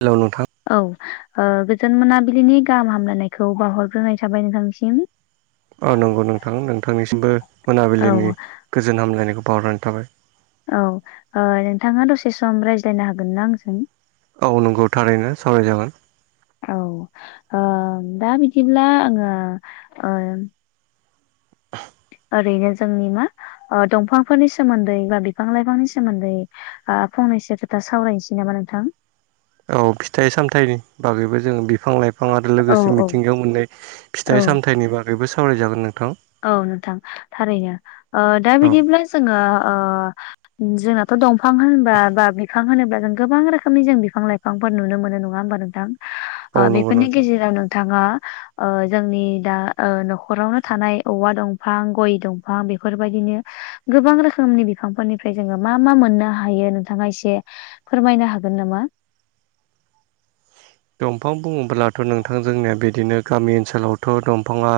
Hello नोंथां। औ ओ गोजोन मोनाबिलिनि गाहाम हामलायनायखौ बावहरग्रोनाय थाबाय नोंथांनिसिम। औ नंगौ नोंथां नोंथांनिसिमबो औ मोनाबिलिनि गोजोन हामलायनायखौ बावरनाय थाबाय। औ ओ नोंथाङा दसे सम रायज्लायनो हागोन ना आंजों? औ नंगौ थारैनो सावरायजागोन। औ ओ दा बिदिब्ला आङो ओ [inaudible] ओरैनो जोंनि मा ओ दंफांफोरनि सोमोन्दै बा बिफां लाइफांनि सोमोन्दै ओ फंनैसो खोथा सावरायनोसै नामा नोंथां। औ फिथाइ सामथाइनि बागैबो जोङो बिफां लाइफां आरो औ लोगोसे औ मिथिंगायाव मोननाय औ फिथाइ सामथायाइनि बागैबो सावरायजागोन नोंथां। औ नोंथां थारैनो दा औ बिदिब्ला जोङो ओ जों थ' दंफां होनोबा बा बिफां होनोब्ला जों गोबां रोखोमनि जों बिफां लाइफांफोर नुनो मोनो नङा होमबा नोंथां। औ ओ नंगौ बेफोरनि नोंथां गेजेराव नोंथाङा ओ जोंनि दा ओ न'खरावनो थानाय औवा दंफां गय दंफां बेफोरबायदिनो गोबां रोखोमनि बिफांफोरनिफ्राय जोङो मा मा मोननो हायो नोंथाङा एसे फोरमायनो हागोन नामा। दंफां बुङोब्लाथ' नोंथां जोंनिया बिदिनो गामि ओनसोलावथ' दंफाङा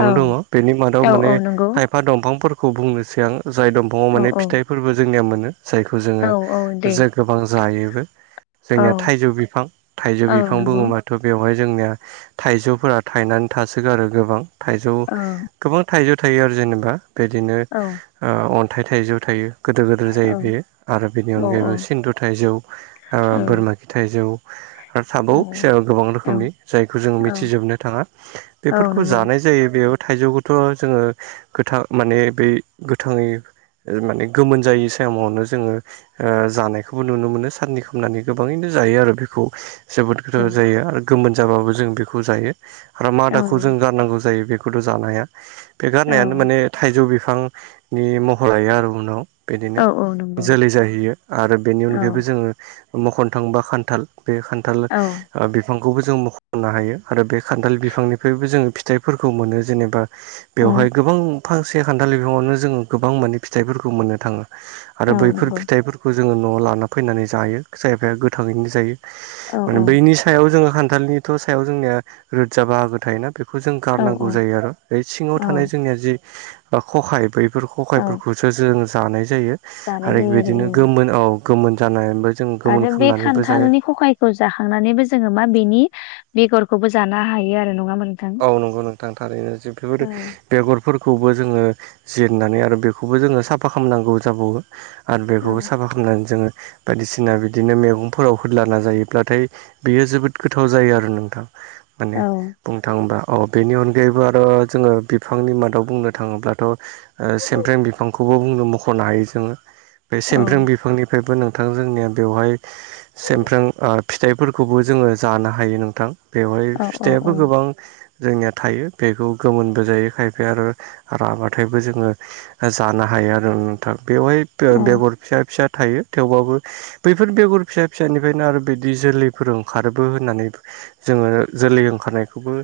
औ दङ बेनि औ मादाव औ माने नंगौ खायफा दंफांफोरखौ बुंनोसै आं जाय दंफाङाव औ माने औ फिथाइ फोरबो जोंनिया मोनो जायखौ औ जोङो औ दे जे गोबां जायोबो औ जोंनिया थाइजौ बिफां थाइजौ औ बिफां नंगौ बुङोबाथ' बेवहाय जोंनिया थाइजौफोरा थायनानै थासोगारो गोबां थाइजौ औ गोबां थाइजौ थायो आरो जेनेबा बेदिनो औ ओ अन्थाइ थाइजौ थायो। गोदोर गोदोर जायो औ बेयो आरो बेनि औ अनगायैबो सिन्दु थाइजौ ओ औ बोरमा फि थाइजौ आरो थाबावो औ फिसा गोबां औ रोखोमनि जायखौ जोङो औ मिथिजोबनो थाङा। औ बेफोरखौ नंगौ जानाय जायो बेयाव थाइजौखौथ' जोङो गोथां माने बै गोथाङै माने गोमोन जायै समावनो जोङो ओ जानायखौबो नुनो मोनो सारनि खालामनानै गोबाङैनो जायो आरो बेखौ जोबोद औ गोथाव जायो आरो गोमोन जाबाबो जों बेखौ जायो आरो औ मादाखौ जों गारनांगौ जायो बेखौ। बेखौथ' जानो हाया बे औ गारनायानो माने थाइजौ बिफांनि महर लायो आरो उनाव। औ बिदिनो औ नंगौ जोलै जाहैयो आरो बेनि औ अनगायैबो जोङो मखनो थांबा खान्थाल बे खान्थाल औ बिफांखौबो जों मख'नो हायो आरो बे खान्थाल बिफांनिफ्रायबो जोङो फिथाइफोरखौ मोनो जेनेबा औ बेवहाय गोबां फांसे खान्थाल बिफाङावनो जोङो गोबां माने फिथाइफोरखौ मोननो थाङो। औ आरो बैफोर नंगौ फिथाइफोरखौ जोङो न'आव लाना फैनानै जायो खायफाया गोथाङैनो जायो। औ औ माने बैनि सायाव जोङो खान्थालनिथ' सायाव जोंनिया रोदजा बाहागो थायोना बे बेखौ जों औ गारनांगौ जायो आरो सिङाव औ थानाय जोंनिया जि ख'खाय बै बेफोर औ खखायफोरखौसो जों जानाय जायो आरो बिदिनो गोमोन औ गोमोन जानाय ओमफाय आरो बे खान्थालनि खखाय खौ जाखांनानैबो जोङो मा बेनि बेगरखौबो जानो हायो आरो नङा ओमबा नों औ नंगौ नोंथां थारैनो जोबोर बेगरफोरखौबो जोङो जिरनानै आरो बेखौबो जोङो साफा खामनांगौ जाबावो। आरो बेखौबो औ साफा खामनानै जोङो बायदिसिना बिदिनो मेगंफोराव होदलाना जायोब्लाथाय बियो जोबोद गोथाव जायो आरो नोंथां। औ माने थाङोब्ला अ बेनि अनगायैबो आरो जोङो बिफांनि मादाव बुंनो थाङोब्लाथ' ओ सेमफ्रेम बिफांखौबो बुंनो मख'नो हायो जोङो बे औ सेमफ्रेम बिफांनि बेबो नोंथां जोंनिया बेवहाय सेमफ्रें ओ फिथाइफोरखौबो जोङो जानो हायो नोंथां। बेवहाय औ औ फिथाइआबो गोबां जोंनिया थायो बेखौ गोमोनबो जायो खायफाया आरो राबाथायबो जोङो जानो हायो आरो नोंथां बेवहाय बेगर फिसा फिसा थायो। थेवबाबो बैफोर बेगर फिसा फिसानिफायनो आरो बिदि जोलैफोर ओंखारोबो होननानै जोङो जोलै ओंखारनायखोबो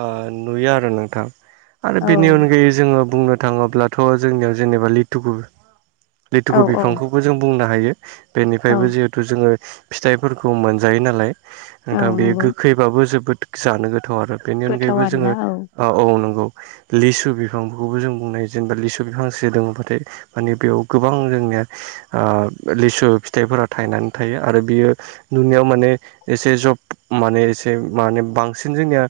ओ नुयो आरो नोंथां आरो बेनि अनगायै जोङो बुंनो थाङोब्ला थ' जोंनियाव जेनेबा लिटुकु औ लिटुरु बिफांखौबो जों बुंनो हायो। औ बेनिफायबो जिहेथु जोङो फिथाइफोरखौ मोनजायो नालाय नोंथां औ बेयो नंगौ गोखैबाबो जोबोद जानो गोथाव आरो बेनि गोथाव अनगायैबो आरोना जोङो औ औ नोंगौ लिसु बिफांखौबो जों बुंनो हायो जेनेबा लिसु बिफां फांसे दङब्लाथाय माने बेयाव गोबां जोंनिया ओ लिसु फिथाइफोरा थायनानै थायो आरो बियो नुनायाव माने एसे जब माने एसे माने बांसिन जोंनिया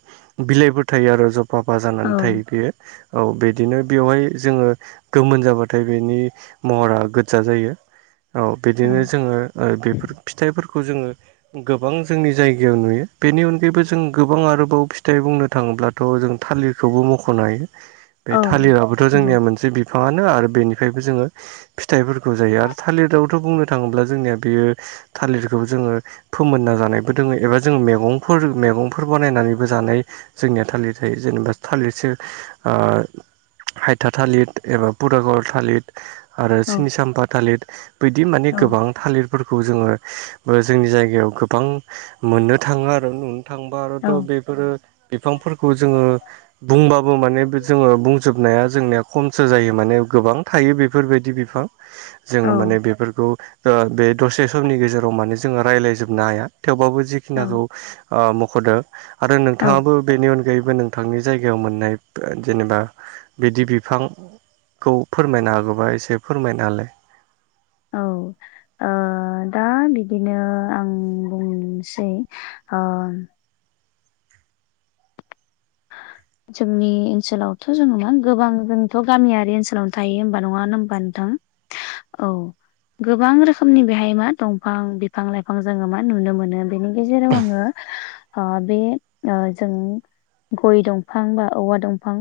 बिलाइफोर थायो आरो जफाफा औ जानानै थायो बेयो औ बिदिनो बेवहाय जोङो गोमोन जाबाथाय बेनि महरा गोज्जा जायो। औ औ बिदिनो जोङो ओ बेफोर फिथाइफोर खौ जोङो गोबां जोंनि जायगायाव नुयो बेनि अनगायैबो जों गोबां आरोबाव फि फिथाइ बुंनो थाङोब्लाथ' जों थालिरखौबो मख'नो हायो औ बे थालिरआबोथ' नंगौ जोंनिया मोनसे बिफाङानो आरो बेनिफ्रायबो जोङो फिथाइफोरखौ जायो आरो थालिरावथ' बुंनो थाङोब्ला जोंनिया बेयो थालिरखौ जोङो फोमोनना जानायबो दोङो एबा जो मेगंफोर मेगंफोर बानायनानैबो जानाय जोंनिया थालिर थायो जेनेबा थालिरसो ओ हायथा थालिद एबा पुरागर थालिर आरो औ सिनिसाम्फा थालिर बिदि माने औ गोबां थालिरफोरखौ जोङो ओ जोंनि जायगायाव गोबां मोननो थाङो आरो नुनो थांबा औ आरोथ' बेफोरो बिफांफोरखौ जोङो बुंबाबो माने जोङो बुंजोबनाया जोंनियाव खमसो जायो माने गोबां थायो बेफोरबायदि बिफां जोङो माने बेफोरखौ बे दसे समनि गेजेराव माने जोङो रायज्लायजोबनो हाया थेवबाबो औ जखिनिखौ ओ मख'दों आरो औ नोंथाङाबो बेनि अनगायैबो नोंथांनि जायगायाव मोननाय जेनेबा बिदि बिफां खौ फोरमायनो हागौबा एसे फोरमायनालाय। औ दा बिदिनो आं बुंनोसै जोंनि ओनसोलावथ' जोङो मा गोबां जोंथ' गामियारि ओनसोलावनो थायो होबा नङा होन होनोमबा नोंथां? औ गोबां रोखोमनि बेहाय मा दंफां बिफां लाइफां जोङो मा नुनो मोनो। बेनि गेजेराव आङो ओ बे जों गय दं फां बा औवा दंफां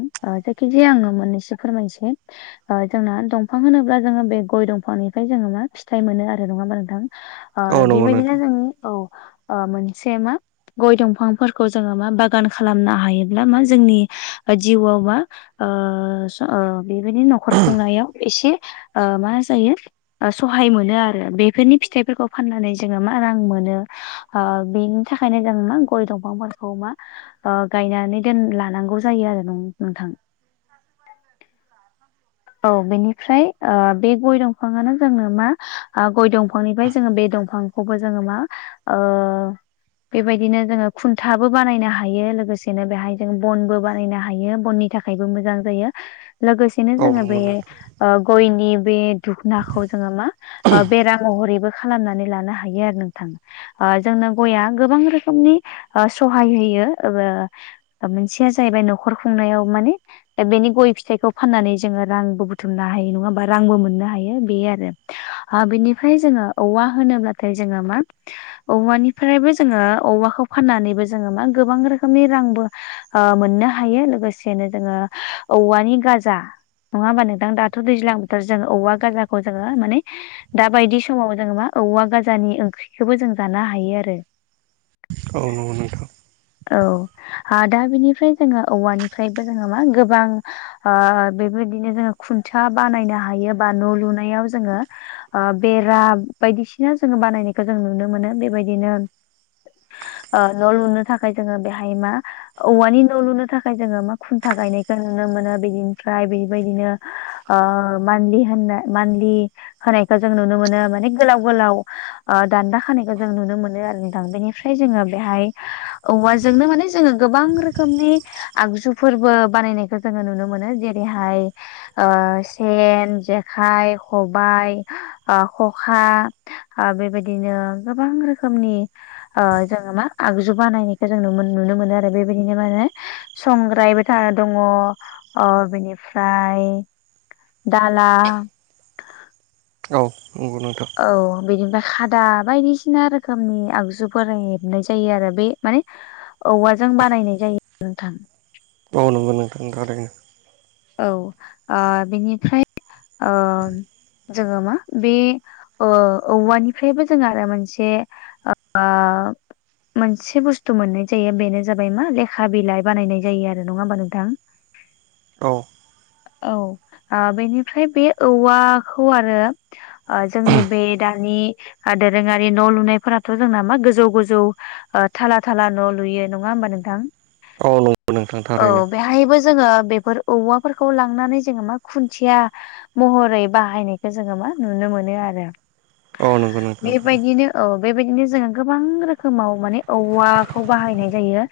जायखिजाया आङो मोननैसो फोरमायनोसै। ओ जोंना दंफां होनोब्ला जोङो बे गय दंफांनिफ्राय जोङो मा फिथाइ मोनो आरो नङा होनमबा औ नोंथां। नंगौ बेबायदिनो नोंथां जोंनि औ। मोनसे मा गय दंफांफोरखौ जोङो मा बागान खालामनो हायोब्ला मा जोंनि जिउआव बा ओ ओ बेबायदि न'खर खुंनायाव एसे मा ओ जायो ओ सहाय मोनो आरो बेफोरनि फिथाइफोरखौ फाननानै जोङो मा रां मोनो। ओ बेनि थाखायनो जों मा गय दंफांफोरखौ मा ओ गायनानै टेन लानांगौ जायो आरो नोंथां। औ बेनिफ्राय ओ बे गय दंफाङानो जोंनो मा गय दंफांनिफ्राय जोङो बे दंफां खौबो जोङो मा ओ बेबायदिनो जोङो खुन्थाबो बानायनो हायो लोगोसेनो बेहाय जों बनबो बानायनो हायो बननि थाख खायबो मोजां जायो लोगोसेनो औ जोङो बे नंगौ नोंथां ओ गयनि बे दुखुनाखौ जोङो मा बेरा महरैबो खालामनानै लानो हायो आरो नोंथाङा। ओ जोंनो गयाआ गोबां रोखोमनि सहाय होयो। दा मोनसेया जाहैबाय न'खर खुंनायाव माने दा बेनि गय फिथाइखौ फाननानै जोङो रांबो बुथुमनो हायो नङाबा रांबो मोननो हायो बे आरो ओ बिनिफ्राय जोङो औवा होनोब्लाथाय जोङो मा औवानिफ्रायबो जोङो औवाखौ फाननानैबो जोङो मा गोबां रोखोमनि रांबो ओ मोननो हायो लोगोसेनो जोङो औवानि गाजा नङा होमबा नोंथां दाथ' दैज्लां बोथोर जोङो औवा गाजाखौ जोङो माने दा बायदि समाव जोङो मा औवा गाजानि ओंख्रिखौबो जों जानो हायो आरो औ नंगौ नोंथां। औ आ दा बिनिफ्राय जोङो औवानिफ्रायबो जोङो मा गोबां ओ बेबायदिनो जोङो खुन्थिया बानायनो हायो बा न' लुनायाव जोङो ओ बेरा बायदिसिना जोङो बानायनायखौ जों नुनो मोनो बेबायदिनो अ न' लुनो थाखाय जोङो बेहाय मा औवानि न' लुनो थाखाय जोङो मा खुन्था गायनायखौ नुनो मोनो बिदि फ्राय बेबायदिनो ओ मान्थलि होननो मान्थलि होनायखौ जों नुनो मोनो माने गोलाव गोलाव ओ दान्दा होनायखौ जों नुनो मोनो आरो नोंथां फ्राय जोङो बेहाय औवाजोंनो माने जोङो गोबां रोखोमनि आगजु फोरबो बानायनायखौ जोङो नुनो मोनो जेरैहाय ओ सेन जेखाइ खबाइ ओ खखा ओ बेबायदिनो गोबां रोखोमनि ओ जोङो मा आगजु बानायनायखौ जों नुनो मोनो आरो बेबायदिनो मा होने संग्रायबो था दङ अ बिनिफ्राय दाला औ नंगौ नोंथां औ बेनिफ्राय खादा बायदिसिना रोखोमनि आगजुफोरा हेबनाय जायो आरो बे माने औवाजों बानायनाय जायो नोंथां औ नोंगौ नोंथां थारैनो औ ओ बिनिफ्राय ओ जोङो मा बे ओ औवानिफ्रायबो जों आरो मोनसे ओ मोनसे बुस्थु मोननाय जायो बेनो जाबाय मा लेखा बिलाइ बानायनाय जायो आरो नङा होमबा नोंथां औ औ आ बेनिफ्राय बे औवाखौ आरो ओ जोंनि बे दानि ओ दोरोङारि न' लुनायफोराथ' जोंना मा गोजौ गोजौ ओ थाला थाला न' लुयो नङा होमबा नोंथां? औ नंगौ नोंथां औ थारैनो बेहायबो जोङो बेफोर औवाफोरखौ लांनानै जोङो मा खुन्थिया महरै बाहायनायखौ जोङो मा नुनो मोनोआरो औ नंगौ नोंथां थारैनो बेबायदिनो औ बेबायदिनो जोङो गोबां रोखोमाव माने औवाखौ बाहायनाय जायो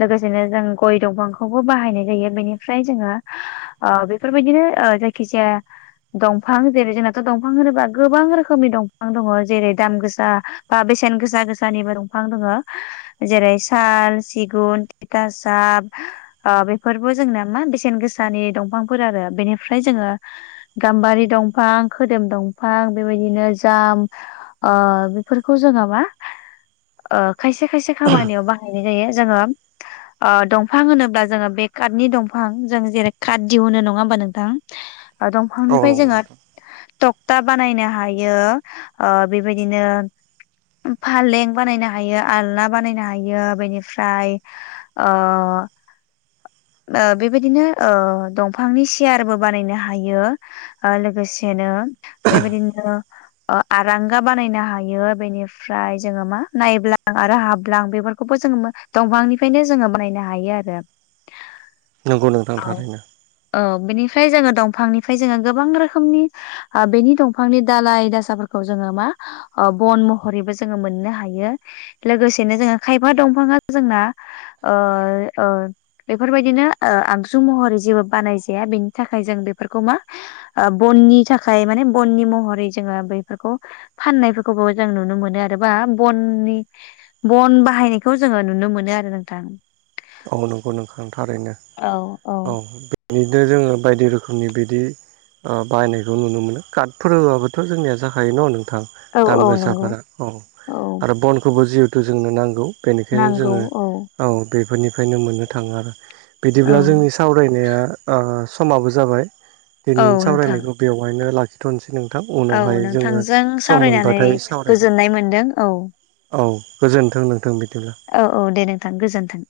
लोगोसेनो जों गय दंफांखौबो बाहायनाय जायो बेनिफ्राय जोङो ओ बेफोरबायदिनो ओ जायखिजाया दंफां जेरै जोंनाथ' दंफां होनोबा गोबां रोखोमनि दंफां दङ जेरै दाम गोसा बा बेसेन गोसा गोसानिबो दंफां दोंङो जेरै साल, सिगुन, थिथासाब ओ बेफोरबो जोंना मा बेसेन गोसानि दंफांफोर आरो बेनिफ्राय जोङो गाम्बारि दंफां, खोदोम दंफां बेबायदिनो जाम ओ बेफोरखौ जोङो मा ओ खायसे खायसे खामानियाव बाहायनाय जायो जोङो ओ दंफां होनोब्ला जोङो बे काटनि दंफां जों जेरै काट दिहुनो नङा होमबा नोंथां ओ औ नंगौ दंफांनिफ्राय जोङो नोंथां टक्था बानायनो हायो ओ बेबायदिनो फालें बानायनो हायो आलना बानायनो हायो बेनिफ्राय ओ ओ बेबायदिनो ओ दंफांनि सियारबो बानायनो हायो ओ लोगोसेनो बेबायदिनो आरांगा बानायनो हायो बेनिफ्राय जोङो मा नायब्लां आरो हाब्लां बेफोर बे खौबो जोङो दंफांनिफ्रायनो जोङो बानायनो हायो आरो नंगौ नोंथां औ थारैनो औ बिनिफ्राय जोङो दंफांनिफ्राय जोङो गोबां रोखोमनि ओ बेनि दंफांनि दालइ दासाफोरखौ जोङो मा ओ बन महरैबो जोङो मोननो हायो लोगोसेनो जोङो खायफा दंफाङा जोंना ओ ओ बेफोरबायदिनो ओ आग जु महरै जेबो बानायजाया बेनि थाखाय जों बेफोरखौ मा ओ बननि थाखाय माने बननि महरै जोङो बैफोरखौ फाननायफोरखौबो जों नुनो मोनो आरो बा बननि बन बाहायनायखौ जोङो नुनो मोनोआरो नोंथां औ नंगौ नोंथां थारैनो औ बिदिनो जोङो बायदि रोखोमनि बिदि बाहायनायखौ नुनो मोनो कार्डफोर होबाबोथ' जोंनिया जाखायो न' नोंथां औ दाम औ नंगौ गोसाफोरा औ औ आरो बनखौबो जिहेथु जोंनो नांगौ बेनिखायनो जोङो औ बेफोरनिफ्रायनो मोननो थाङो आरो औ बिदिब्ला जोंनि सा सावरायनाया ओ समाबो जाबाय औ दिनै नोंथां सावरायनायखौ बेवहायनो लाखि थ'नोसै नोंथां औ उनावहाय जोङो नोंथांजों सम सावरायनानै मोनबाथाय सावरायगोन गोजोननाय मोनदों औ औ गोजोन्थों नोंथों बिदिब्ला। औ औ दे नोंथां गोजोन्थों।